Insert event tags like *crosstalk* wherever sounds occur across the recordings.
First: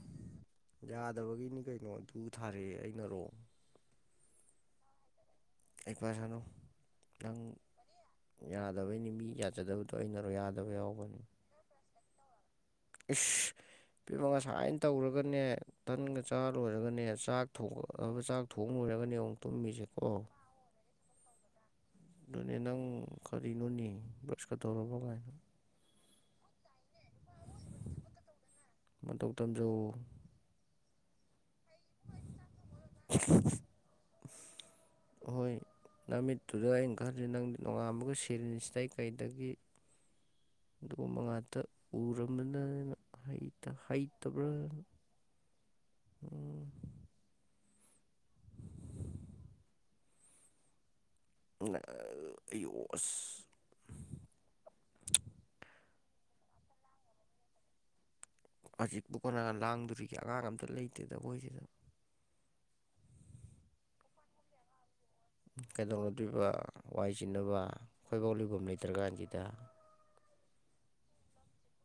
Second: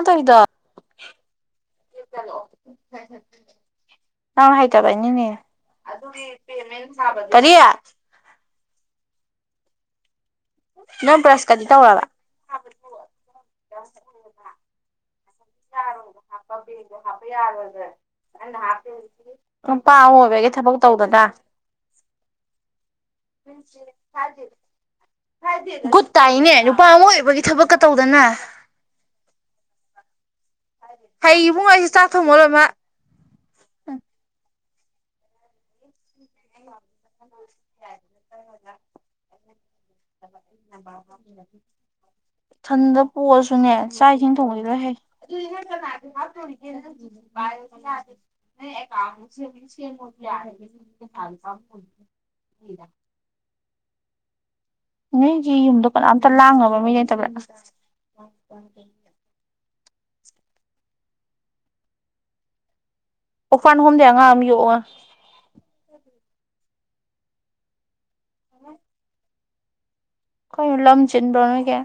ꯑꯇꯩꯗ ꯌꯥꯗꯕꯒꯤꯅꯤ ꯀꯩꯅꯣ ꯗꯨ ꯊꯥꯔꯛꯑꯦ ꯑꯩꯅꯔꯣ ꯅꯪ ꯍꯥꯏꯇꯥꯕꯩꯅꯤꯅꯦ ꯑꯩ ꯄꯥ ꯑꯗꯨꯒꯤ ꯁꯥꯅꯨ ꯄꯦꯃꯦꯟ ꯊꯥꯕ ꯅꯪ ꯀꯔꯤ ꯌꯥꯗꯕꯩꯅꯤ ꯃꯤ ꯌꯥꯖꯗꯕꯗꯣ ꯑꯩꯅꯔꯣ ꯌꯥ ꯅꯪ ꯕ꯭ꯔꯁ ꯀꯗꯤ ꯇꯧꯔꯕ ꯏꯁ ꯏꯄꯦꯃ ꯉꯁꯥꯏꯅ ꯇꯧꯔꯒꯅꯦ ꯇꯟꯒ ꯆꯥ ꯂꯣꯏꯔꯒꯅꯦ ꯆꯥꯛ ꯊꯣꯡ ꯑꯒ ꯆꯥꯛ ꯊꯣꯡꯂꯣꯢꯔꯒꯅꯤ ꯑꯃꯨꯛ ꯇꯨꯝꯃꯤꯁꯦꯀꯣ ꯑꯧꯕꯗꯥ ꯑꯗꯨꯅꯦ ꯅꯪ ꯀꯔꯤ ꯅꯣꯅꯤ ꯕꯔ꯭ꯁ ꯀ ꯇꯧꯔꯕꯒꯥꯏꯅ ꯒꯨꯠ ꯇꯥꯏꯅꯦ ꯅꯨꯄꯥ ꯑꯃ ꯑꯣꯏꯕꯒꯤ ꯊꯕꯛꯀ ꯇꯧꯗꯅ ꯃꯇꯧ ꯇꯝꯖꯧ ꯑꯣ ꯍꯩ ꯏꯕꯨꯡꯉꯣ ꯑꯩꯁꯨ ꯆꯥꯛ ꯊꯣꯡꯕ ꯂꯣꯏꯃꯛ *inaudible* ꯍꯣꯏ ꯅꯃꯤꯠ ꯇꯨꯗ ꯑꯩꯅ ꯈꯟꯂꯤꯁꯤ ꯅꯪꯗꯤ ꯅꯣꯡꯉꯥꯟꯕꯒ ꯁꯤꯔꯤꯟ꯭ꯁꯗꯩ ꯀꯩꯗꯒꯤ ꯑꯗꯨꯒꯨꯝꯕ ꯉꯥꯛꯇ ꯎꯔꯝꯕꯅ ꯏꯊꯟꯗ ꯄꯣꯛꯑꯁꯨꯅꯦ ꯆꯥꯛ ꯏꯁꯤꯡ ꯍꯩꯇꯕ꯭ꯔꯥ ꯊꯣꯡꯕꯗꯤ ꯂꯣꯏ ꯍꯩ *unintelligible* ꯀꯅꯥꯒꯤ ꯎꯝ ꯍꯥꯞꯇꯧꯔꯤꯒꯦ *unintelligible* ꯅꯪ ꯑꯦꯀꯥꯎꯟꯗꯣ ꯁꯦꯝ ꯁꯦꯝꯃꯣꯗꯤ *unintelligible* ꯄꯩꯁꯥꯗꯨꯒ *unintelligible* ꯑꯌꯣ ꯑꯁ ꯅꯣꯏꯒꯤ ꯌꯨꯝꯗꯣ ꯀꯅꯥꯝꯇ ꯂꯥꯡꯅꯕ ꯃꯤ ꯂꯩꯇꯕ꯭ꯔ ꯍꯧꯖꯤꯛꯄꯨ ꯀꯅꯥꯅ ꯂꯥꯡꯗꯣꯔꯤꯒꯦ ꯑꯉꯥꯡ ꯑꯝꯇ ꯂꯩꯇꯦꯗ ꯑꯈꯣꯏꯁꯤꯗ ꯑꯣꯔꯐꯥꯟ ꯍꯣꯝꯗꯩ ꯑꯉꯥꯡ ꯑꯃ ꯌꯣꯛꯑꯣꯅꯦ ꯀꯩꯗꯧꯅꯗꯣꯢꯕ ꯋꯥꯏ ꯆꯤꯟꯅꯕ ꯈꯣꯏꯕꯧ ꯂꯩꯕꯝ ꯂꯩꯇ꯭ꯔꯀꯥꯟꯁꯤꯗ ꯀꯩꯅꯣ ꯂꯝ ꯆꯤꯟꯕ꯭ꯔꯣ ꯅꯣꯏꯒꯤ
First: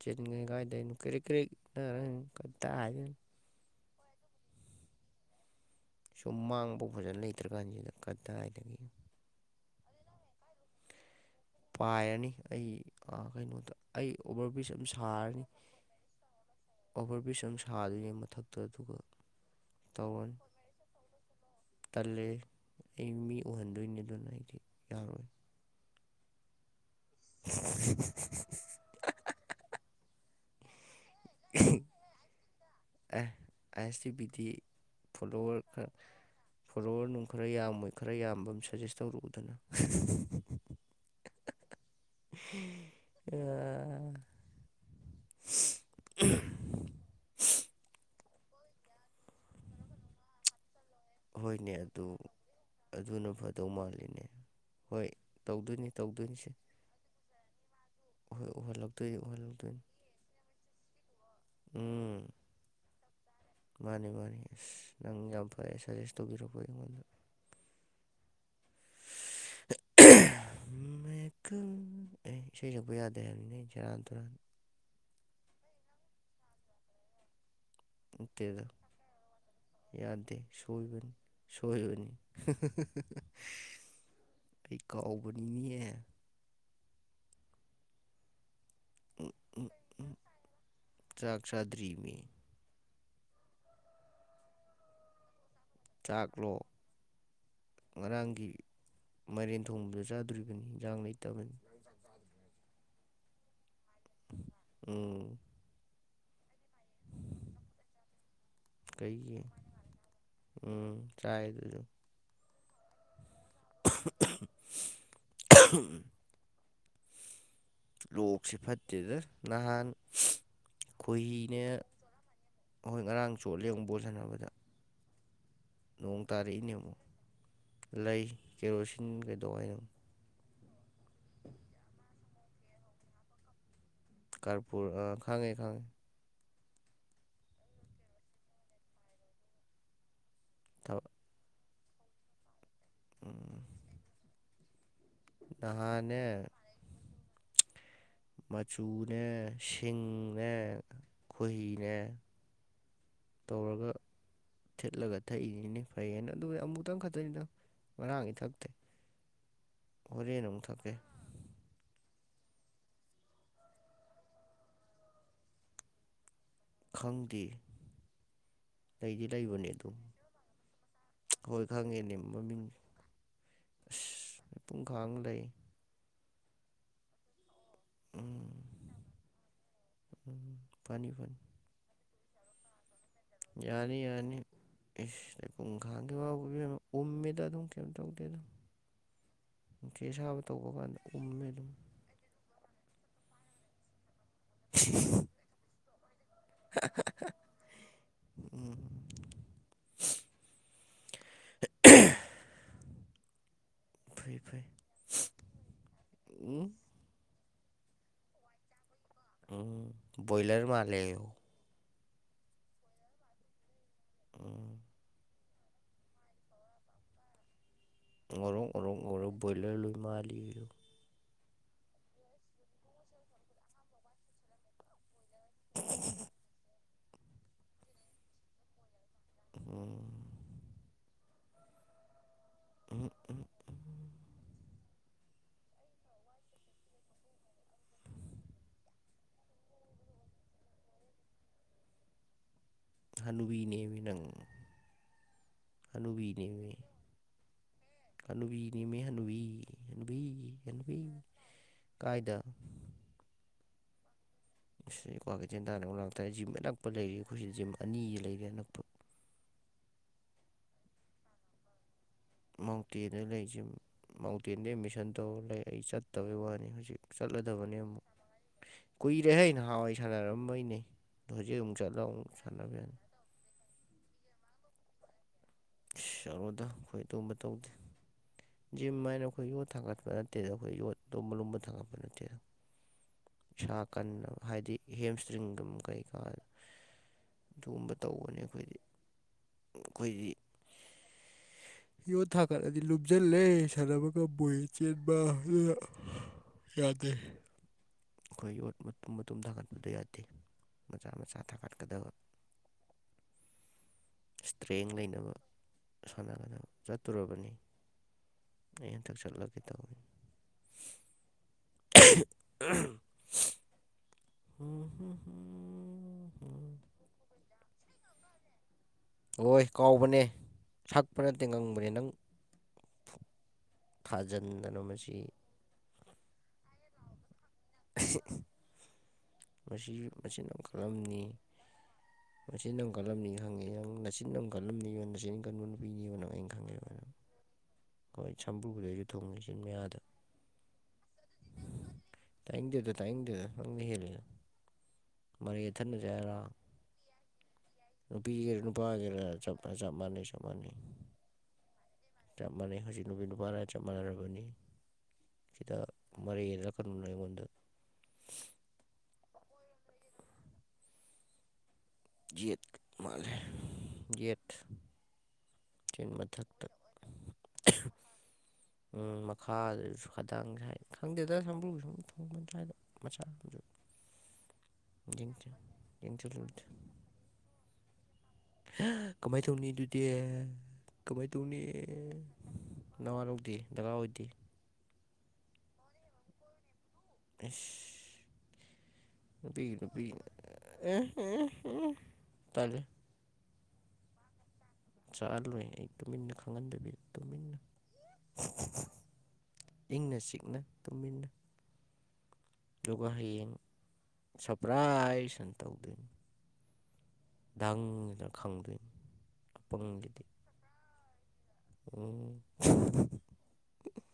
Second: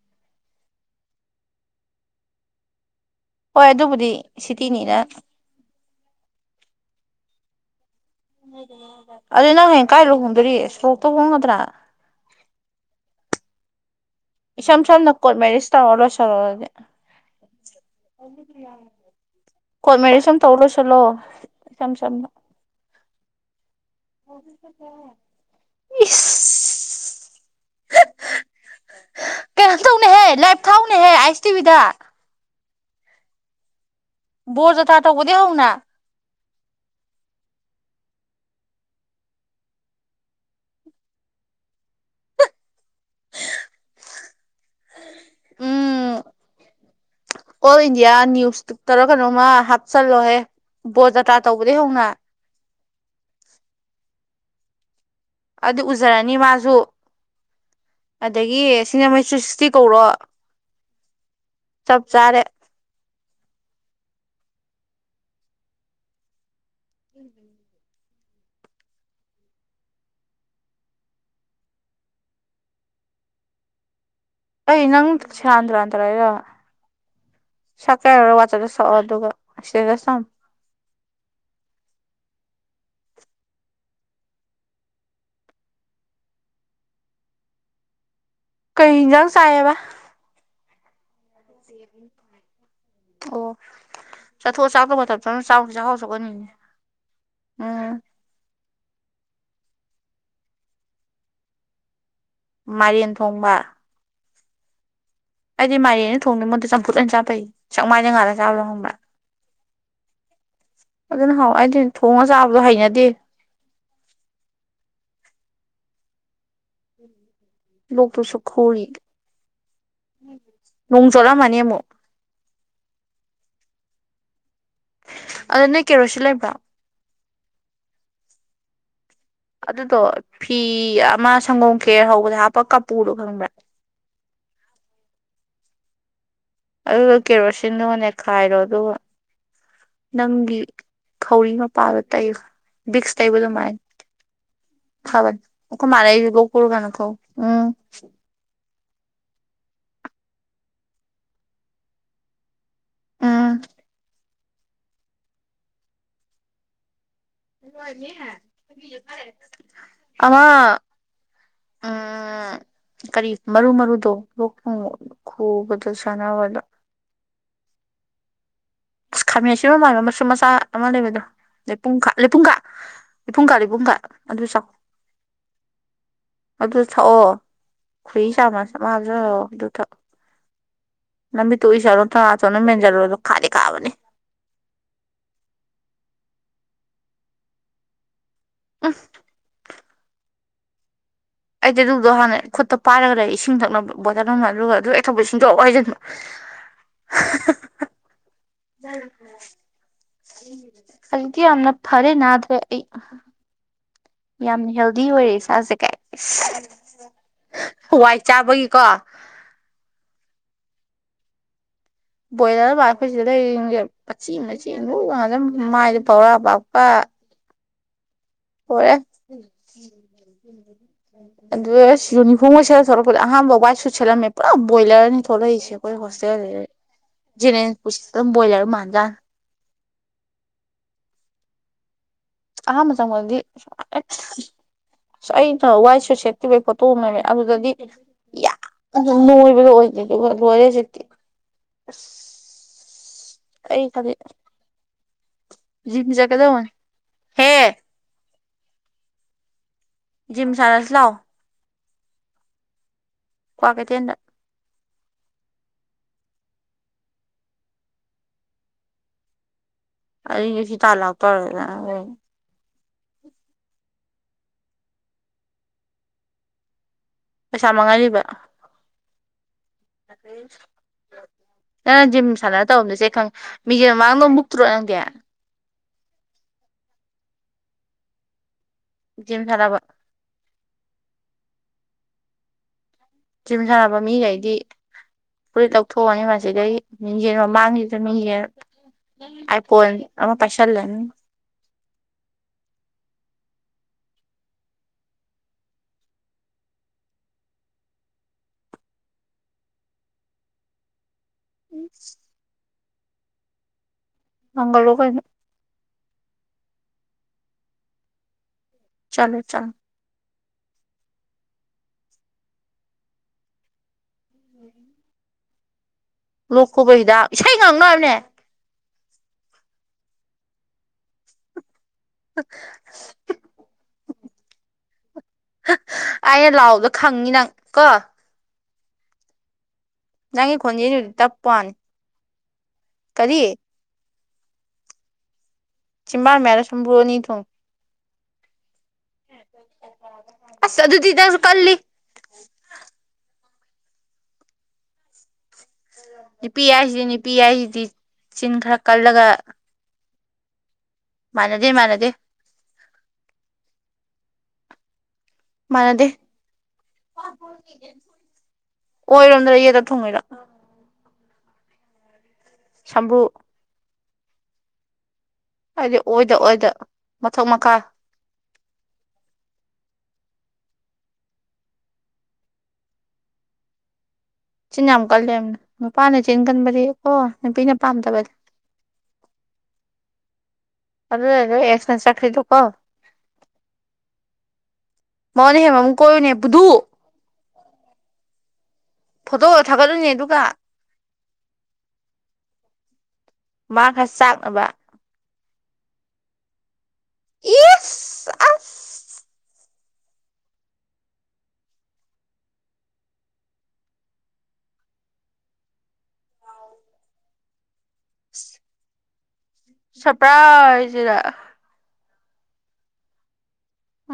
ꯆꯦꯟꯒ꯭ꯔꯦ ꯀꯥꯏꯗꯩꯅꯣ ꯀ꯭ꯔꯤꯛ ꯀ꯭ꯔꯤꯛ *unintelligible* ꯀꯗꯥꯢꯗꯩ ꯍꯣꯏ ꯑꯗꯨꯕꯨꯗꯤ ꯁꯤꯇꯤꯅꯤꯅ ꯁꯨꯃꯥꯡꯕꯥꯎ ꯐꯖꯅ ꯂꯩꯇ꯭ꯔ ꯀꯥꯟꯁꯤꯗ ꯀꯗꯥꯥꯏꯗꯒꯤ ꯑꯗꯨ ꯅꯪ ꯍꯌꯦꯡ ꯀꯥꯏ ꯂꯨꯍꯣꯡꯗꯣꯔꯤ ꯁꯣꯔꯣꯛꯇꯥ ꯍꯣꯡꯒꯗ꯭ꯔꯥ ꯄꯥꯏꯔꯅꯤ ꯑꯩ ꯑꯥ ꯀꯩꯅꯣꯗ ꯑꯩ ꯑꯣꯚꯔ ꯕ꯭ꯔꯤꯖ ꯏꯁꯝ ꯑꯝ ꯁꯝꯅ ꯀꯣꯔꯠ ꯁꯥꯔꯅꯤ ꯃꯦꯔꯤꯖ ꯇꯧꯔ ꯂꯣꯏꯁꯜꯂꯣ ꯑꯣꯕꯔ ꯕ꯭ꯔꯤꯖ ꯑꯃ ꯁꯥꯗꯨꯢꯅꯦ ꯃꯊꯛꯇꯥ ꯑꯗꯨꯒ ꯀꯣꯔꯠ ꯃꯦꯔꯤꯖ ꯇꯧꯔꯅꯤ ꯑꯝ ꯇꯧꯔꯥ ꯂꯣꯏꯁꯜꯂꯣ ꯏꯁꯝ ꯇꯜꯂꯦ ꯁꯝꯅ ꯑꯩ ꯃꯤ ꯎꯍꯟꯗꯣꯏꯅꯤ ꯑꯗꯨꯅ ꯑꯩꯗꯤ ꯌꯥꯔꯣꯏ ꯏꯁ *unintelligible* ꯀꯩꯅꯣ ꯇꯧꯅꯦꯍꯦ ꯂꯥꯏꯚ ꯊꯥꯎꯅꯦꯍꯦ ꯑꯥꯏ ꯑꯦꯁ ꯇꯤ ꯚꯤꯗ A I S T B ꯕꯣꯔ ꯖꯇ꯭ꯔꯥ ꯇꯧꯕꯗꯩ ꯍꯧꯅ ꯐꯣꯂꯣꯋꯔ ꯅꯨꯡ ꯈꯔ ꯌꯥꯝꯃꯣꯏ ꯈꯔ ꯌꯥꯝꯕ ꯑꯃ ꯁꯥꯖꯦꯁ ꯇꯧꯔꯛꯎꯗꯅ *inaudible* ꯑꯌꯥ ꯎꯝ ꯑꯣꯜ ꯏꯟꯗꯤꯌꯥ ꯅꯤꯌꯨꯁꯇꯔꯥ ꯀꯩꯅꯣꯃ ꯍꯥꯞꯆꯜꯂꯣꯍꯦ ꯕꯣꯔ ꯖꯥꯇ꯭ꯔꯥ ꯍꯣꯏꯅꯦ ꯇꯧꯕꯗꯩ ꯑꯗꯨ ꯍꯧꯅ ꯑꯗꯨꯅ ꯐꯗꯧ ꯃꯥꯜꯂꯤꯅꯦ ꯍꯣꯏ ꯑꯗꯨ ꯇꯧꯗꯣꯏꯅꯤ ꯎꯖꯔꯅꯤ ꯇꯧꯗꯣꯏꯅꯤꯁꯦ ꯃꯥꯁꯨ ꯍꯣꯏ ꯑꯗꯒꯤ ꯎꯍꯜꯂꯛꯇꯣꯏꯅꯤ ꯁꯤꯡꯖꯃꯩ ꯊ꯭ꯔꯤ ꯁꯤꯛꯁꯇꯤ ꯎꯍꯜꯂꯛꯇꯣꯏꯅꯤ ꯀꯧꯔꯣ ꯆꯞ ꯎꯝ ꯆꯥꯔꯦ ꯃꯥꯅꯤ ꯃꯥꯅꯤ ꯑꯁ ꯅꯪ ꯌꯥꯝ ꯐꯔꯦ ꯁꯥꯖꯦꯁ ꯇꯧꯕꯤꯔꯛꯄ ꯑꯩꯉꯣꯟꯗ *inaudible* *unintelligible* ꯑꯦ ꯏꯁꯩ ꯁꯛꯄ ꯌꯥꯗꯦ ꯍꯥꯏꯕꯅꯤꯅ ꯑꯩ ꯁꯦꯔꯥꯟ ꯇꯨꯔꯥꯟ ꯑꯩ ꯅꯪ ꯁꯦꯔꯥꯟ ꯇꯨꯔꯥꯟ ꯇꯧꯔꯛꯏꯔꯣ ꯁꯛꯀꯦ ꯍꯥꯏꯔꯥ ꯅꯠꯇꯦꯗ ꯋꯥꯆꯞꯇꯥ ꯁꯛꯑꯣ ꯑꯗꯨꯒ ꯏꯁ꯭ꯇꯦꯇꯁ ꯊꯝꯃꯣ ꯌꯥꯗꯦ ꯁꯣꯏꯕꯅꯤ ꯁꯣꯏꯕꯅꯤ ꯑꯩ ꯀꯥꯎꯕꯅꯤꯅꯦ ꯀꯩ ꯏꯟꯖꯥꯡ ꯎꯝ ꯎꯝ ꯆꯥꯏꯑꯕ ꯆꯥꯛ ꯆꯥꯗ꯭ꯔꯤ ꯑꯣ ꯆꯥꯊꯣꯛꯑꯣ ꯆꯥꯛꯇꯣ ꯃꯇꯝ ꯆꯥꯅ ꯆꯥꯎ ꯆꯈꯥꯎ ꯆꯥꯛꯂꯣ ꯉꯔꯥꯡꯒꯤ ꯃꯥꯏꯔꯦꯟ ꯊꯣꯡꯕꯗꯣ ꯆꯥꯗꯣꯔꯤꯕꯅꯤ ꯍꯤꯟꯖꯥꯡ ꯂꯩꯇꯕꯅꯤ ꯃꯥꯏꯔꯦꯟ ꯊꯣꯡꯕ ꯎꯝ ꯑꯩꯗꯤ ꯃꯥꯏꯔꯦꯟꯖꯤ ꯊꯣꯡꯕꯩ ꯃꯍꯨꯠꯇꯥ ꯆꯝꯐꯨꯠ ꯑꯣꯏꯅ ꯆꯥꯕꯅ ꯐꯩ ꯆꯥꯛꯃꯥꯏꯗ ꯉꯥꯂ ꯆꯥꯕꯗꯣ ꯈꯪꯕ꯭ꯔꯥ ꯀꯩꯒꯤ ꯎꯝ ꯑꯗꯨꯅ ꯆꯥꯏ ꯍꯥꯎꯋꯦ ꯑꯩꯗꯤ ꯑꯗꯨꯁꯨ ꯊꯣꯡꯉ ꯆꯥꯕꯗꯣ ꯍꯩꯅꯗꯦ *unintelligible* ꯂꯣꯛꯇꯨꯁꯨ ꯂꯣꯛꯁꯤ ꯈꯨꯔꯤ ꯐꯠꯇꯦꯗ ꯅꯍꯥꯟ ꯅꯣꯡ ꯆꯣꯠꯂꯝꯃꯅꯤ ꯈꯣꯏꯍꯤꯅꯦ ꯑꯃꯨꯛ ꯑꯍꯣꯏ ꯉꯔꯥꯡ ꯆꯣꯠꯂꯦ ꯑꯃꯨꯛ ꯕꯣꯜ ꯁꯥꯟꯅꯕꯗ ꯑꯗ ꯅꯣꯏ ꯀꯦꯔꯣꯁꯤꯟ ꯅꯣꯡ ꯂꯩꯕ꯭ꯔꯣ ꯇꯥꯔꯛꯏꯅꯦ ꯑꯃꯨꯛ ꯂꯩ ꯀꯦꯔꯣꯁꯤꯟꯒ ꯑꯗꯨꯗꯣ ꯐꯤ ꯑꯃ ꯁꯪꯒꯣꯝ ꯈꯦꯔ ꯍꯧꯕꯗ ꯍꯥꯞꯄ ꯀꯥꯄꯨꯔꯗꯣ ꯈꯪꯕ꯭ꯔꯥ ꯀꯔꯄꯨꯔ ꯑꯥ ꯈꯪꯉꯦ ꯈꯪꯉꯦ ꯑꯗꯨꯗꯣ ꯀꯦꯔꯣꯁꯤꯟꯗꯨꯒ ꯅꯦꯈꯥꯏꯔꯣ ꯑꯗꯨꯒ ꯅꯪꯒꯤ *unintelligible* ꯈꯧꯔꯤ ꯃꯄꯥꯗ ꯇꯩꯌꯨ ꯕꯤꯛꯁ ꯇꯩꯕ ꯑꯗꯨꯃꯥꯏꯅ ꯊꯥꯕꯟ ꯑꯈꯣꯏ ꯃꯥꯗꯩ ꯅꯍꯥꯟꯅꯦ ꯑꯩꯖꯨ ꯂꯣꯛ ꯈꯨꯔꯀꯥꯟꯗꯀꯣ ꯎꯝ ꯃꯆꯨꯅꯦ ꯁꯤꯡꯅꯦ ꯈꯣꯍꯤꯅꯦ ꯎꯝ ꯇꯧꯔꯒ ꯊꯤꯠꯂꯒ ꯊꯛꯏꯅꯤꯅꯦ ꯐꯩ ꯍꯥꯏꯅ ꯑꯗꯨ ꯑꯃꯨꯛꯇꯪ ꯈꯛꯇꯅꯤꯗꯥ ꯑꯃꯥ ꯍꯣꯔꯦꯟ ꯑꯃꯨꯛ ꯊꯛꯀꯦ ꯎꯝ ꯀꯔꯤ ꯃꯔꯨ ꯃꯔꯨꯗꯣ ꯂꯣꯛ ꯊꯨꯡꯕ ꯈꯨꯕꯗ ꯆꯥꯟꯅꯕꯗꯣ ꯈꯪꯗꯦ ꯑꯁ ꯂꯩꯗꯤ ꯈꯥꯃꯦꯟ ꯂꯩꯕꯅꯦ ꯑꯁꯤꯟꯕ ꯑꯗꯨꯝ ꯃꯥꯟꯕ ꯃꯆꯥ ꯃꯆꯥ ꯑꯃ ꯂꯩꯕꯗꯣ ꯍꯣꯏ ꯂꯩꯄꯨꯡꯈꯥ ꯈꯪꯉꯦꯅꯦ ꯂꯩꯄꯨꯡꯈꯥ ꯃꯃꯤꯡ ꯂꯩꯄꯨꯡꯈꯥ ꯂꯩꯄꯨꯡꯈꯥ ꯑꯗꯨ ꯆꯥꯎ ꯈꯥꯡꯂꯩ ꯑꯗꯨ ꯊꯛꯑꯣ ꯈꯣꯍꯤ ꯎꯝ ꯆꯥꯝꯃꯁ ꯑꯃ ꯍꯥꯞꯆꯂꯣ ꯑꯗꯨ ꯊꯛꯑꯣ ꯎꯝ ꯐꯅꯤ ꯐꯅꯤ ꯃꯤꯠꯇꯨ ꯎꯏꯁꯜꯂꯣ ꯅꯅꯇꯣꯟꯗꯨ ꯃꯦꯟꯖꯤꯂꯣ ꯑꯗꯣ ꯈꯥꯗꯤ ꯀꯥꯕꯅꯤ ꯌꯥꯅꯤ ꯌꯥꯅꯤ ꯏꯁ ꯂꯩꯄꯨꯡꯈꯥꯡꯒꯤ ꯋꯥꯕꯨ ꯏꯕꯦꯃꯥ ꯎꯝꯃꯤꯗ ꯑꯗꯨꯝ ꯀꯩꯝ ꯇꯧꯗꯦꯗꯥ ꯑꯁ ꯅꯨꯡꯁꯤ ꯑꯁꯥꯕ ꯇꯧꯕ ꯀꯥꯟꯗ ꯎꯝꯃꯦꯗ ꯑꯩꯗꯤ ꯑꯗꯨꯗꯣ ꯍꯥꯟꯅ ꯈꯨꯠꯇ ꯄꯥꯏꯔꯒ ꯂꯩ ꯏꯁꯤꯡ ꯊꯛꯅꯕꯗꯣ ꯕꯣꯇꯜ ꯑꯃ ꯑꯗꯨꯒ ꯑꯗꯨ ꯍꯦꯛ ꯊꯛꯄ ꯏꯁꯤꯡꯗꯣ ꯖꯦꯔꯣ ꯍꯩꯖꯤꯟꯕ ꯎꯝ *unintelligible* ꯍꯧꯖꯤꯛꯇꯤ ꯌꯥꯝꯅ ꯐꯔꯦ ꯅꯥꯗ꯭ꯔꯦ ꯑꯩ ꯐꯩ ꯌꯥꯝ ꯐꯩ ꯍꯦꯜꯗꯤ ꯑꯣꯏꯔꯦ ꯏꯁꯥꯁꯦ ꯀꯦ ꯎꯝ ꯍꯋꯥꯏ ꯆꯥꯕꯒꯤꯀꯣ ꯎꯝ ꯕꯣꯏꯂꯔ ꯃꯥꯂꯦꯌꯣ ꯕꯣꯏꯂꯔ ꯑꯩꯈꯣꯏꯁꯤꯗ ꯂꯩꯔꯤꯁꯦꯆꯦ ꯃꯆꯦ ꯎꯝ ꯂꯨ ꯉꯖꯝ ꯃꯥꯏꯗ ꯐꯧꯔꯥ ꯄꯥꯛꯄ ꯂꯣꯏꯔꯦ *unintelligible* ꯕꯣꯏꯂꯔ ꯂꯣꯏ ꯃꯥ ꯂꯤ ꯑꯗꯨ ꯌꯨꯅꯤꯐꯣꯔꯝꯒ ꯁꯦꯂ ꯁꯂꯛꯄꯗ ꯑꯍꯥꯟꯕ ꯋꯥꯏꯠ ꯁꯨꯠꯦꯠꯂꯝꯃꯦ ꯄꯨꯔꯥ ꯕꯣꯏꯂꯔꯅꯤ ꯊꯣꯛꯂꯏꯁꯦ ꯑꯩꯈꯣꯏ ꯍꯣꯁꯇꯦꯜꯗ *unintelligible* ꯕꯣꯏꯂꯔ ꯃꯥꯟꯖꯥꯠꯅꯦ ꯎꯝ ꯑꯍꯥꯟꯕ ꯆꯪꯕꯗꯗꯤ ꯑ ꯑꯩꯅ ꯋꯥꯏꯁꯨ ꯁꯦꯠꯈꯕꯩ ꯄꯣꯠꯇꯣꯑꯝꯃꯦꯅꯦ ꯑꯗꯨꯗꯗꯤ ꯌꯥꯝꯅ ꯅꯣꯏꯕꯗꯣ ꯑꯣꯏꯗ ꯂꯣꯏꯔꯦ ꯍꯧꯁꯤꯛꯇꯤ ꯍꯅꯨꯕꯤꯅꯦꯃꯤꯅꯪ ꯖꯤꯝ ꯆꯠꯀꯗꯣ ꯍꯦ ꯍꯅꯨꯕꯤꯅꯦꯃꯤ ꯍꯅꯨꯕꯤ ꯍꯅꯨꯕꯤ ꯖꯤꯝ ꯁꯥꯟꯅꯁꯤ ꯍꯅꯨꯕꯤ ꯂꯥꯛꯑꯣ ꯀꯥꯏꯗ ꯀ꯭ꯋꯥꯛ ꯀꯩꯊꯦꯟꯗ ꯑꯁꯤ ꯀ꯭ꯋꯥꯀꯩꯇꯦꯟ ꯇꯥꯟ ꯑꯃ ꯂꯥꯛꯇꯥꯔꯦ ꯖꯤꯝ ꯑꯅꯛꯄ ꯂꯩꯔꯤ ꯑꯩꯈꯣꯏꯁꯤ ꯖꯤꯝ ꯑꯅꯤꯒꯤ ꯂꯩꯔꯦ ꯑꯅꯛꯄ ꯑꯩ ꯉꯁꯤ ꯇꯥꯟ ꯂꯥꯛꯇꯧꯔꯦꯗꯅ ꯍ ꯃꯥꯎꯟꯇꯦꯟꯗ ꯂꯩꯁꯦ ꯃꯥꯎꯟꯇꯦꯟꯗ ꯑꯦꯠꯃꯤꯁꯟ ꯇꯧꯔ ꯂꯩ ꯑꯩ ꯆꯠꯇꯕꯩ ꯋꯥꯅꯤ ꯍꯧꯖꯤꯛ ꯄꯩꯁꯥ ꯆꯠꯂꯗꯕꯅꯦ ꯑꯃꯨꯛ ꯃꯥꯡꯍꯜꯂꯤꯕ ꯀꯨꯏꯔꯦ ꯍ ꯅꯍꯥꯟꯋꯥꯏ ꯁꯥꯟꯅꯔꯝꯕꯩꯅꯦ ꯑꯗꯣ ꯍꯧꯖꯤꯛ ꯑꯃꯨꯛ ꯆꯠꯂ ꯅꯪ ꯖꯤꯝ ꯑꯃꯨꯛ ꯁꯥꯟꯅꯅ ꯁꯥꯟꯅꯕ ꯌꯥꯅꯤ ꯇꯧꯔꯝꯃꯤꯁꯦ ꯈꯪ ꯃꯤꯁꯦꯡ ꯃꯃꯥꯡꯗꯣ ꯃꯨꯛꯇ꯭ꯔꯣ ꯅꯪꯗꯦ ꯁꯔꯣꯗ ꯑꯩꯈꯣꯏ ꯑꯗꯨꯝꯕ ꯇꯧꯗꯦ ꯖꯤꯝ ꯍꯥꯏꯅ ꯑꯩꯈꯣꯏ ꯌꯣꯠ ꯊꯥꯒꯠꯄꯗ ꯅꯠꯇꯦꯗ ꯑꯩꯈꯣꯏ ꯌꯣꯠꯇꯣ ꯂꯨꯝꯕ ꯂꯨꯝꯕ ꯊꯪꯒꯠꯄ ꯅꯠꯇꯦꯗ ꯖꯤꯝ ꯏꯁꯥ ꯁꯥꯟꯅꯕ ꯀꯟꯅꯕ ꯃꯤꯈꯩꯗꯤ ꯍꯥꯏꯗꯤ ꯍꯦꯝ ꯏꯁꯇ꯭ꯔꯤꯡꯒ ꯐꯨꯔꯤꯠ ꯀꯩꯀꯥ ꯂꯧꯊꯣꯛꯑꯅꯤ ꯃꯁꯤꯗꯩ ꯑꯗꯨꯒꯨꯝꯕ ꯇꯧꯕꯅꯤ ꯐꯔ ꯑꯥꯏ ꯐꯣꯟ ꯑꯃ ꯄꯩꯁꯜꯂꯅꯤ ꯌꯣꯠ ꯊꯥ ꯀꯠꯂꯗꯤ ꯂꯨꯝꯁꯤꯜꯂꯦ ꯁꯥꯟꯅꯕꯒ ꯃꯣꯏꯌꯦ ꯆꯦꯟꯕ ꯌꯥꯗꯦ꯫ ꯑꯈꯣꯏ ꯌꯣꯠ ꯃꯇꯨꯝ-ꯃꯇꯨꯝ ꯊꯥꯒꯠꯄꯗꯨ ꯌꯥꯗꯦ ꯃꯆꯥ-ꯃꯆꯥ ꯊꯥꯡꯒꯠꯀꯗꯕ꯫ ꯏꯁ꯭ꯇ꯭ꯔꯦꯡ ꯃꯪꯒꯜꯂꯣ ꯀꯩꯅꯣ ꯂꯩꯅꯕ ꯁꯥꯟꯅꯒꯗꯕ ꯆꯠꯇꯨꯔꯕꯅꯤ꯫ ꯑꯩ ꯍꯟꯗꯛ ꯆꯠꯂꯦ ꯆꯠꯂꯒꯦ ꯆꯠꯂꯦ ꯇꯧꯕꯅꯤ꯫ *unintelligible* *unintelligible* ꯂꯣꯛꯈꯨꯕ ꯍꯤꯗꯥꯛ ꯏꯁꯩ ꯉꯥꯡꯅꯅꯦ꯫ ꯍꯣꯏ ꯀꯥꯎꯕꯅꯦ ꯁꯛꯄ ꯅꯠꯇꯦ ꯉꯪꯕꯅꯦ ꯅꯪ *unintelligible* ꯊꯥꯖꯟꯗꯅ ꯃꯁꯤ ꯑꯩꯅ ꯂꯥꯎꯕꯗ ꯈꯪꯉꯤ ꯅꯪ ꯀꯣ꯫ ꯃꯁꯤ ꯃꯁꯤ ꯅꯪꯒꯤ ꯅꯪ ꯈꯣꯟꯖꯦꯜꯗꯨꯗꯤ ꯈꯪꯑꯝꯅꯤ꯫ ꯇꯞꯄ ꯋꯥꯅꯤ ꯅꯆꯤꯟ ꯅꯝ ꯀꯜꯂꯝꯅꯤ ꯀꯔꯤ ꯈꯪꯉꯦ ꯅꯪ ꯅꯆꯤꯟ ꯑꯃ ꯀꯜꯂꯝꯅꯤꯉ ꯅꯆꯤꯟ ꯀꯟꯕ ꯅꯨ ꯆꯤꯟꯕꯥꯟ ꯃꯌꯥꯗ ꯁꯝꯕ꯭ꯔꯨ ꯑꯅꯤ ꯊꯨꯡ ꯍꫭꯏ ꯁꯝꯕ꯭ꯔꯨꯗꯩ *inaudible* ꯑꯁ ꯑꯗꯨꯗꯤ ꯅꯪꯖꯨ ꯀꯜꯂꯤ꯫ ꯇꯥꯅꯤꯡꯗꯦꯗ ꯇꯥꯅꯤꯡꯗꯦꯗ ꯅꯪꯅꯦ ꯍꯦꯜꯂꯤ꯫ ꯃꯔꯩ ꯌꯦꯊꯠꯅꯁꯦ ꯍꯥꯏꯔꫭ ꯅꯨꯄꯤ ꯍꯥꯏꯁꯤꯗꯤ ꯅꯨꯄꯤ ꯍꯥꯏꯁꯤꯗꯤ ꯆꯤꯟ ꯅꯨꯄꯤꯒꯦꯔꯥ ꯈꯔ ꯀꯜꯂꯒ ꯅꯨꯄꯥꯒꯦꯔꯥ ꯆꯞ ꯄ ꯆꯞ ꯃꯥꯅꯩ ꯁꯞ ꯃꯥꯅꯩ꯫ ꯃꯥꯟꯅꯗꯦ-ꯃꯥꯟꯅꯗꯦ꯫ ꯃꯥꯟꯅꯩ ꯍꯧꯖꯤꯛ ꯅꯨꯕꯤ ꯅꯨꯕꯥ ꯔꯥꯏꯠ ꯆꯞ ꯃꯥꯅꯔꯕꯅꯤ꯫ ꯁꯤꯗ ꯃꯥꯟꯅꯗꯦ ꯃꯔꯩ ꯌꯦꯔꯛꯀꯅꯨꯅ ꯑꯩꯉꯣꯟꯗ꯫ *inaudible* ꯑꯣꯏꯔꯣꯝꯗ꯭ꯔꯥ ꯌꯦꯠꯗ ꯊꯨꯡꯉꯤꯔꯣ꯫ ꯌꯦꯠ ꯁꯝꯕ꯭ꯔꯨ *inaudible* ꯌꯦꯞ ꯑꯥꯏꯗꯤ ꯑꯣꯏꯗ ꯑꯣꯏꯗ ꯃꯊꯛ ꯃꯈꯥ꯫ ꯎꯝ ꯃꯈꯥꯗꯨꯁꯨ ꯈꯗꯥꯥꯡ ꯁꯥꯏ ꯈꯪꯗꯦꯗ ꯁꯝꯝꯕ꯭ꯔꯨ ꯁꯨꯝ ꯊꯨꯡꯕ꯫ *inaudible* ꯆꯤꯟ ꯌꯥꯝ ꯀꯜꯂꯦꯕꯅ ꯅꯨꯄꯥꯅ ꯌꯦꯡꯁꯤꯜꯂꯨꯗꯦ ꯆꯤꯟꯒꯟꯕꯗꯤ ꯀꯣ ꯅꯨꯄꯤꯅ ꯄꯥꯝꯗꯕꯅꯤ꯫ *unintelligible* ꯀꯃꯥꯏ ꯇꯧꯅꯤ ꯑꯗꯨꯗꯤ ꯀꯃꯥꯏ ꯑꯗꯨꯅ ꯇꯧꯅꯤ꯫ ꯅꯣꯏ ꯑꯦꯛꯁꯅ ꯆꯠꯈ꯭ꯔꯤꯗꯣꯀꯣ ꯅꯋꯥ ꯂꯧꯗꯦ ꯗꯔꯀꯥꯔ ꯑꯣꯏꯗꯦ꯫ ꯃꯉꯣꯟꯗꯩ ꯍꯦꯟꯕ ꯑꯃ ꯀꯣꯏꯌꯨꯅꯦ ꯕꯨꯗꯨ꯫ ꯑꯩꯁ꯫ ꯐꯣꯇꯣꯒ ꯊꯥꯒꯠꯂꯨꯅꯦ ꯑꯗꯨꯒꯥ꯫ *unintelligible* ꯇꯜꯂꯤ꯫ ꯃꯥꯥ ꯈꯔ ꯆꯥꯛꯅꯕ꯫ ꯆꯥꯍꯜꯂꯣꯏ ꯑꯩ ꯇꯨꯃꯤꯟꯅ ꯈꯪꯍꯟꯗꯕꯤ ꯇꯨꯃꯤꯟꯅ꯫ ꯏꯁ *unintelligible* ꯑꯁ ꯏꯪꯅ ꯆꯤꯛꯅ ꯇꯨꯃꯤꯟꯅ꯫ ꯑꯗꯨꯒ ꯍꯌꯦꯡ ꯁꯄ꯭ꯔꯥꯏ ꯑꯅ ꯇꯧꯗꯣꯏꯅꯤ꯫ ꯗꯪꯅ ꯈꯪꯗꫭꯏꯅꯤ꯫ ꯁꯄ꯭ꯔꯥꯏꯁꯤꯔ꯫ ꯎꯝ꯫ *unintelligible*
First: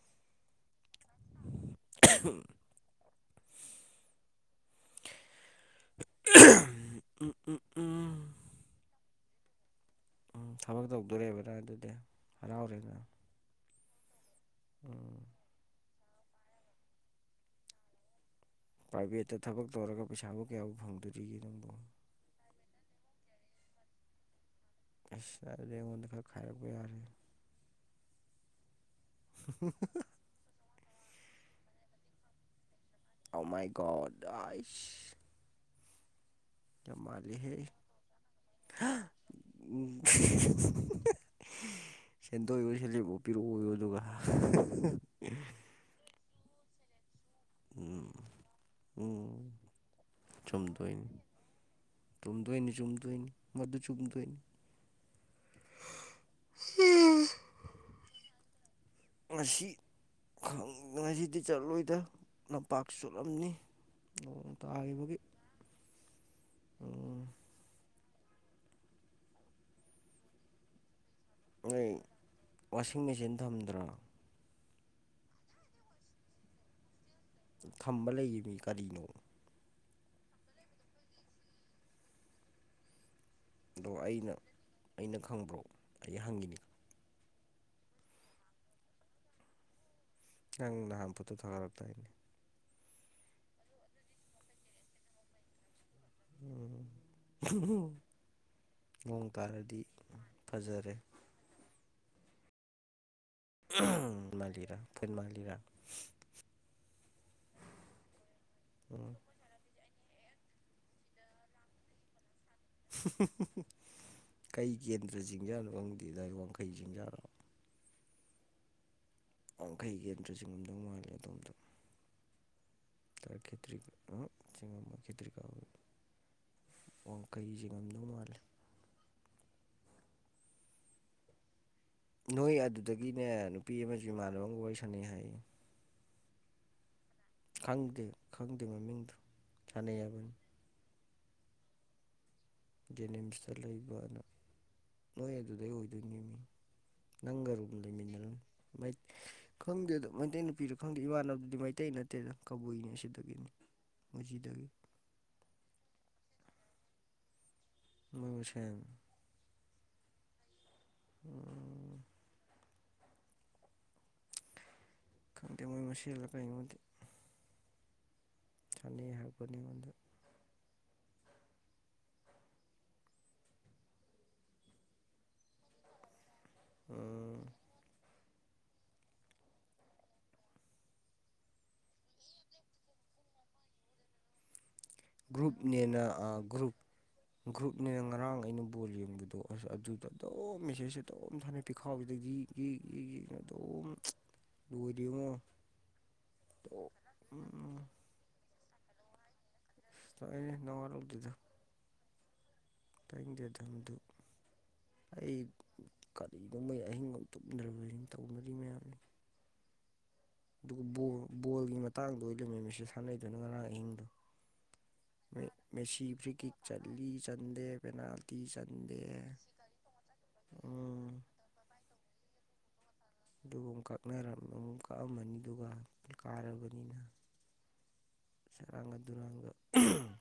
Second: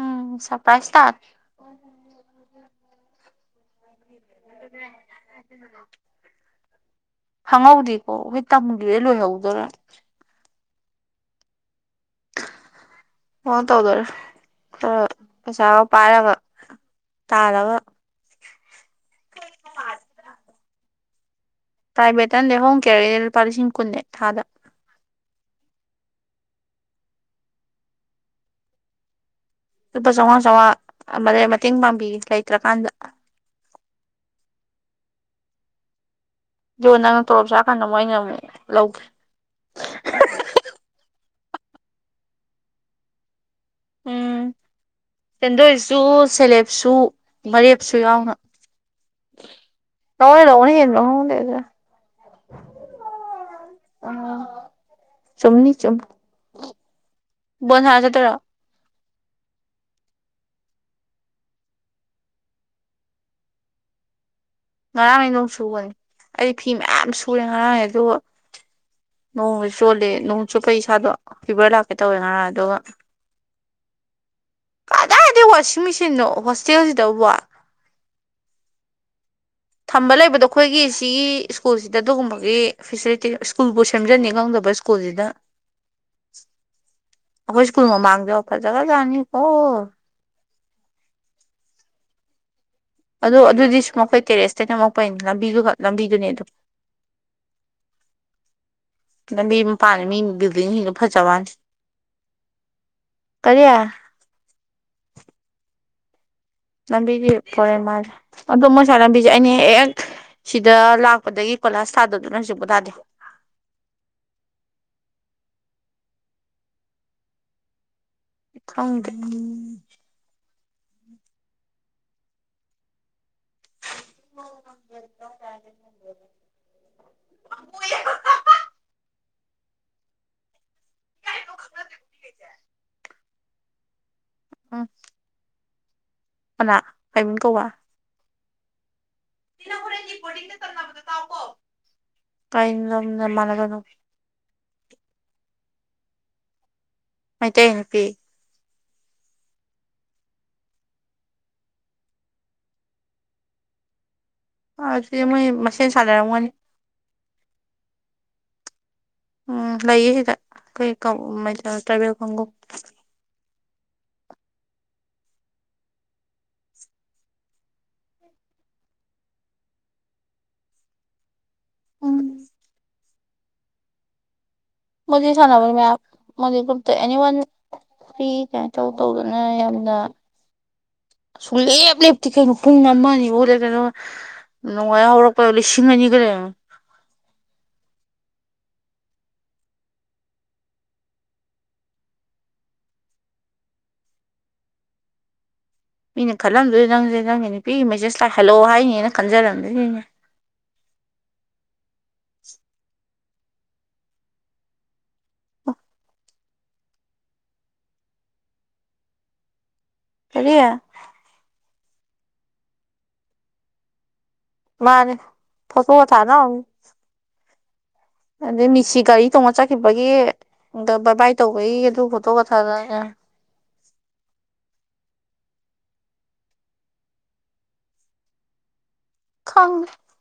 ꯎꯝ ꯁꯔꯄ꯭ꯔꯥꯏꯖ ꯇꯥ *unintelligible* *inaudible* ꯈꯪꯉꯧꯗꯦꯀꯣ ꯋꯤꯠ ꯇꯝꯒꯤꯗ ꯂꯣꯏꯍꯧꯗꫭꯔ꯫ ꯎꯝ ꯊꯕꯛ ꯇꯧꯗꯣꯔꯦꯕ ꯅꯪ ꯑꯗꯨꯗꯤ ꯍꯔꯥꯎꯔꯦꯗꯅ꯫ ꯑꯣ ꯇꯧꯗꯧꯔꯦ ꯈꯔ ꯄꯩꯁꯥꯒ ꯄꯥꯏꯔꯒ ꯇꯥꯜꯂꯒ ꯄ꯭ꯔꯥꯏꯚꯦꯠꯇ ꯊꯕꯛ ꯇꯧꯔꯒ ꯄꯩꯁꯥꯕꯨ ꯀꯌꯥꯕꯨ ꯐꯪꯗꯣꯔꯤꯒꯦ ꯅꯪꯕꯨ ꯄ꯭ꯔꯥꯏꯚꯦꯠꯇꯅ ꯍꯣꯝ ꯀꯦꯌ꯭ꯔꯒꯤ ꯂꯨꯄꯥ ꯂꯤꯁꯤꯡ ꯀꯨꯟꯅꯅꯦ ꯊꯥꯗ ꯑꯁ ꯑꯗꯨꯗꯤ ꯑꯩꯉꯣꯟꯗ ꯈꯔ ꯈꯥꯏꯔꯛꯄ ꯌꯥꯔꯦ *unintelligible* ꯂꯨꯄꯥ ꯆꯧꯉꯥ ꯆꯧꯉꯥ ꯑꯃꯗꯩ ꯃꯇꯦꯡ ꯄꯥꯡꯕꯤꯒꯦ ꯂꯩꯇ꯭ꯔꯀꯥꯟꯗ ꯑꯥꯎ ꯃꯥꯏꯒꯣꯗ ꯑꯥꯏꯁ ꯑꯗꯨꯒ ꯅꯪꯅ ꯇꯣꯂꯣꯞ ꯆꯥꯔꯀꯥꯟꯗ ꯑꯃꯨꯛ ꯑꯩꯅ ꯑꯃꯨꯛ ꯂꯧꯒꯦ ꯎꯝ *unintelligible* ꯁꯦꯟꯗꯣꯢꯋꯣ ꯁꯦꯜꯂꯤꯐ ꯄꯤꯔꯛꯑꯣꯌꯣ ꯑꯗꯨꯒ ꯎꯝ *unintelligible* ꯁꯦꯟꯗꯣꯏꯁꯨ ꯁꯦꯂꯦꯞꯁꯨ ꯃꯔꯦꯞꯁꯨ ꯎꯝ ꯌꯥꯎꯅ ꯎꯝ ꯆꯨꯝꯗꯣꯏꯅꯤ ꯂꯧ *unintelligible* ꯆꯨꯝꯗꯣꯏꯅꯤ ꯆꯨꯝꯝꯗꯣꯏꯅꯤ ꯃꯗꯨ ꯆꯨꯝꯗꯣꯏꯅꯤ ꯕꯣꯟ ꯁꯥꯟ ꯆꯠꯇꯣꯢꯔꯣ ꯉꯁꯤ ꯈꯪ ꯉꯁꯤꯗꯤ ꯆꯠꯂꯣꯏꯗ ꯂꯝꯄꯥꯛ ꯆꯣꯠꯂꯝꯅꯤ ꯅꯣꯡ ꯇꯥꯢ ꯉꯔꯥꯡꯉꯩ ꯅꯣꯡ ꯁꯨꯕꯅꯤ ꯑꯩꯗꯤ ꯐꯤ ꯃꯌꯥꯝ ꯎꯝ ꯁꯨꯔꯦ ꯉꯔꯥꯡꯅꯦ ꯑꯗꯣ ꯅꯣꯡꯃ ꯆꯣꯠꯂꯦ ꯅꯣꯡ ꯆꯣꯠꯄꯩ ꯏꯁꯥꯗꯣ ꯐꯤꯚꯔ ꯂꯥꯛꯀꯦ ꯇꯧꯋꯦ ꯉꯔꯥꯡ ꯑꯗꯨꯒ ꯇꯝꯗ꯭ꯔꯥ ꯀꯗꯥꯏꯗꯩ ꯋꯥꯁꯤꯡ ꯃꯦꯆꯤꯟꯅꯣ ꯍꯣꯁꯇꯦꯜꯁꯤꯗꯧꯕꯣ ꯊꯝꯕ ꯂꯩꯌꯦ ꯃꯤ ꯀꯔꯤꯅꯣ ꯊꯝꯕ ꯂꯩꯕꯗꯣ ꯑꯩꯈꯣꯏꯒꯤ ꯁꯤꯒꯤ ꯁ꯭ꯀꯨꯜꯁꯤꯗ ꯑꯗꯨꯒꯨꯝꯕꯒꯤ ꯐꯦꯁꯤꯂꯤꯇꯤ ꯁ꯭ꯀꯨꯜꯕꯨ ꯑꯗꯣ ꯁꯦꯝꯖꯟꯅꯤ ꯑꯩꯅ ꯈꯪꯗꯕ ꯑꯩꯅ ꯁ꯭ꯀꯨꯜꯖꯤꯗ ꯈꯪꯕ꯭ꯔꯣ ꯑꯩ ꯍꯪꯉꯤꯅꯤ ꯑꯩꯈꯣꯏ ꯁꯀꯨꯜ ꯑꯃ ꯃꯃꯥꯡꯗꯣ ꯐꯔꯖꯒꯔ ꯖꯥꯠꯅꯤ ꯀꯣ ꯅꯪ ꯅꯍꯥꯟ ꯐꯣꯠꯇꯣ ꯊꯥꯒꯠꯂꯛ ꯇꯥꯏꯅꯦ ꯑꯗꯣ ꯑꯗꯨꯗꯤ ꯁꯃꯣꯛ ꯀꯩꯀꯩ ꯑꯦꯇꯦꯠ ꯅꯝꯃꯛꯄꯅꯤ ꯂꯝꯕꯤꯗꯨꯒ ꯂꯝꯕꯤꯗꯨꯅꯦ ꯑꯗꯨꯝ ꯎꯝ *unintelligible* ꯅꯣꯡ ꯂꯝꯕꯤ ꯇꯥꯔꯗꯤ ꯃꯄꯥꯟ ꯃꯤ ꯕꯤꯜꯗꯤꯡꯁꯤꯡꯗꯣ ꯐꯖꯔꯦ ꯐꯖꯕꯅꯤ ꯀꯔꯤ ꯃꯥ ꯂꯤꯔ ꯐ ꯃꯥ ꯂꯤꯔ ꯂꯝꯕꯤꯗꯤ ꯐꯣꯔꯦꯟ ꯃꯥꯜꯂꯦ ꯑꯗꯣ ꯃꯁꯥ ꯂꯝꯕꯤꯁꯦ ꯑꯩꯅ ꯍꯦꯛ ꯁꯤꯗ ꯂꯥꯛꯄꯗꯒꯤ ꯀꯣꯂꯥꯁ ꯊꯥꯗꯕꯗꯨꯅ *unintelligible* *unintelligible* ꯀꯩ ꯀꯦꯟꯗ꯭ꯔ ꯆꯤꯡꯖꯥꯅꯣ ꯈꯪꯗꯦ ꯑꯗꯥꯏ ꯋꯥꯡꯈꯩ ꯆꯤꯡꯖꯥꯂꯣ ꯈꯪꯗꯦ ꯋꯥꯡꯈꯩ ꯀꯦꯟꯗ꯭ꯔ ꯆꯤꯡ ꯉꯝꯗꯧ ꯃꯥꯜꯂꯦ ꯑꯗꯣꯝꯗꯣ ꯇꯔꯈꯦꯇ꯭ꯔꯤ ꯎꯝ ꯆꯤꯡ ꯉꯝꯃꯣꯏ ꯈꯦꯇ꯭ꯔꯤꯒꯥꯎ ꯋꯥꯡꯈꯩ ꯆꯤꯡꯉꯝꯗꯧ ꯃꯥꯜꯂꯤ ꯅꯣꯏ ꯑꯗꯨꯗꯒꯤꯅꯦ ꯅꯨꯄꯤ ꯑꯃꯁꯨ ꯏꯃꯥꯟꯅꯕ ꯑꯃꯒ ꯋꯥꯔꯤ ꯎꯝ ꯁꯥꯟꯅꯩ ꯍꯥꯏꯌꯦ ꯀꯅꯥ ꯀꯩ ꯃꯤꯡ ꯀꯧꯕꯧ ꯈꯪꯗꯦ ꯈꯪꯗꯦ ꯃꯃꯤꯡꯗꯣ ꯁꯥꯟꯅꯩ ꯍꯥꯏꯕꯅꯤ ꯀꯩ ꯂꯝꯅ ꯖꯅꯤꯝꯁꯇ ꯃꯥꯟꯅꯕꯅꯣ ꯂꯩꯕꯅ ꯅꯣꯏ ꯑꯗꯨꯗꯩ ꯑꯣꯏꯗꯣꯏꯅꯦꯃꯤ ꯅꯪꯒ ꯃꯩꯇꯩ ꯔꯨꯝ ꯅꯨꯄꯤ ꯂꯩꯃꯤꯟꯅꯔꯝꯅꯤ ꯃꯥꯏ ꯈꯪꯗꯦꯗ ꯃꯩꯇꯩ ꯅꯨꯄꯤꯔ ꯈꯪꯗꯦ ꯏꯃꯥꯟꯅꯕꯗꯨꯗꯤ ꯃꯩꯇꯩ ꯅꯠꯇꯦꯗ ꯀꯕꯨꯏꯅꯦ ꯁꯤꯗꯒꯤꯅꯤ ꯃꯨꯖꯤꯗꯒꯤ ꯑꯥ ꯁꯤꯗ ꯃꯣꯏ ꯃꯁꯦꯟ ꯁꯥꯟꯅꯔꯝꯒꯅꯤ ꯃꯣꯏ ꯃꯁꯦꯟ ꯎꯝ ꯂꯩꯌꯦ ꯁꯤꯗ ꯈꯣꯏ ꯀꯧ *unintelligible* ꯇ꯭ꯔꯥꯏꯕꯦꯜ ꯈꯣꯡꯕꯨ ꯈꯪꯗꯦ ꯃꯣꯏ ꯃꯁꯦꯜꯂ ꯀꯩꯅꯣꯗꯤ ꯊꯥꯅꯩ ꯍꯥꯏꯔꯛꯄꯅꯤ ꯉꯣꯟꯗ ꯎꯝ ꯃꯣꯏꯗꯤ ꯁꯥꯟꯅꯕꯅꯤ ꯃꯌꯥꯝ ꯃꯣꯏꯗꯤ ꯒ꯭ꯔꯨꯞꯇ ꯑꯦꯅꯤ ꯋꯥꯟ ꯐ꯭ꯔꯤ ꯀꯩꯅꯣ ꯇꯧ ꯇꯧꯗꯅ ꯌꯥꯝꯅ ꯁꯨꯂꯦꯞ ꯂꯦꯞꯇꯤ ꯀꯩꯅꯣ ꯄꯨꯡ ꯑꯃ ꯑꯅꯤ *unintelligible* ꯅꯣꯡꯋꯥꯏ ꯍꯧꯔꯛꯄ ꯒꯔꯨꯞ ꯂꯤꯁꯤꯡ ꯅꯦꯅ ꯑꯅꯤꯒ ꯑ ꯂꯩꯔꯝꯃꯦ ꯒ꯭ꯔꯨꯨꯞ ꯒ꯭ꯔꯨꯞꯅꯦꯅ ꯉꯔꯥꯡ ꯑꯩꯅ ꯕꯣꯜ ꯌꯦꯡꯕꯗꯣ ꯑꯁ ꯑꯗꯨꯗ ꯑꯗꯨꯝ ꯃꯦꯁꯦꯖꯁꯦ ꯑꯗꯨꯣꯝ ꯊꯥꯟꯅꯩ ꯄꯤꯈꯥꯎꯁꯤꯗ ꯒꯤ ꯒꯤ ꯒꯤ ꯒꯤꯅ ꯑꯗꯨꯝ ꯂꯣꯏꯗꯦ ꯉꯣ ꯃꯤꯅ ꯈꯜꯂꯝꯗꯣꯏ ꯅꯪꯁꯦ ꯅꯪꯒꯤ ꯅꯨꯄꯤꯒꯤ ꯃꯦꯁꯦꯖ ꯂꯥꯛ ꯍꯜꯂꯣ ꯍꯥꯏꯅꯦꯅ ꯈꯟꯖꯔꯝꯗꯣꯏꯅꯤꯅꯦ *unintelligible* ꯅꯤ ꯅꯋꯥ ꯂꯧꯗꯦꯗ ꯇꯥꯏꯅꯤꯡꯗꯦꯗ ꯑꯗꯨ ꯑꯩ ꯀ ꯏꯒꯣꯡ ꯃꯩ ꯑꯍꯤꯡꯒ ꯑꯝ ꯇꯨꯝꯗ꯭ꯔꯕ *unintelligible* ꯇꯧꯅꯔꯤ ꯃꯌꯥꯝ ꯀꯔꯤ ꯑꯗꯨꯒ ꯕꯣꯜ ꯕꯣꯜꯒꯤ ꯃꯇꯥꯡꯗꯣ ꯑꯣꯏꯂꯩꯔꯝꯃꯤ ꯃꯦꯁꯦꯖ ꯊꯥꯟꯅꯩꯗꯨꯅ ꯉꯔꯥꯡ ꯑꯍꯤꯡꯗꯣ ꯃꯥꯅꯤ ꯐꯣꯇꯣ ꯊꯥꯅ ꯑꯝ ꯂꯤ ꯆꯟꯗꯦ ꯄꯦꯅꯥꯜ ꯑꯗꯩ ꯃꯤꯁꯤ ꯒꯥꯔꯤ ꯇꯣꯡꯑ ꯆꯠꯈꯤꯕꯒꯤ ꯎꯝ ꯕꯥꯏ ꯕꯥꯏ ꯇꯧꯕꯒꯤ ꯑꯗꯨ ꯐꯣꯇꯣꯒ ꯊꯥꯔꯛꯑꯦ ꯑꯗꯨꯒ ꯑꯃ ꯀꯛꯅꯔꯝ ꯑꯃꯨꯛ ꯀꯛꯑꯝꯃꯅꯤ ꯑꯗꯨꯒ ꯀꯥꯔꯕꯅꯤꯅ ꯁꯦꯔꯥꯟꯒ ꯇꯨꯔꯥꯟꯒ ꯈꯪꯗꯦ *unintelligible*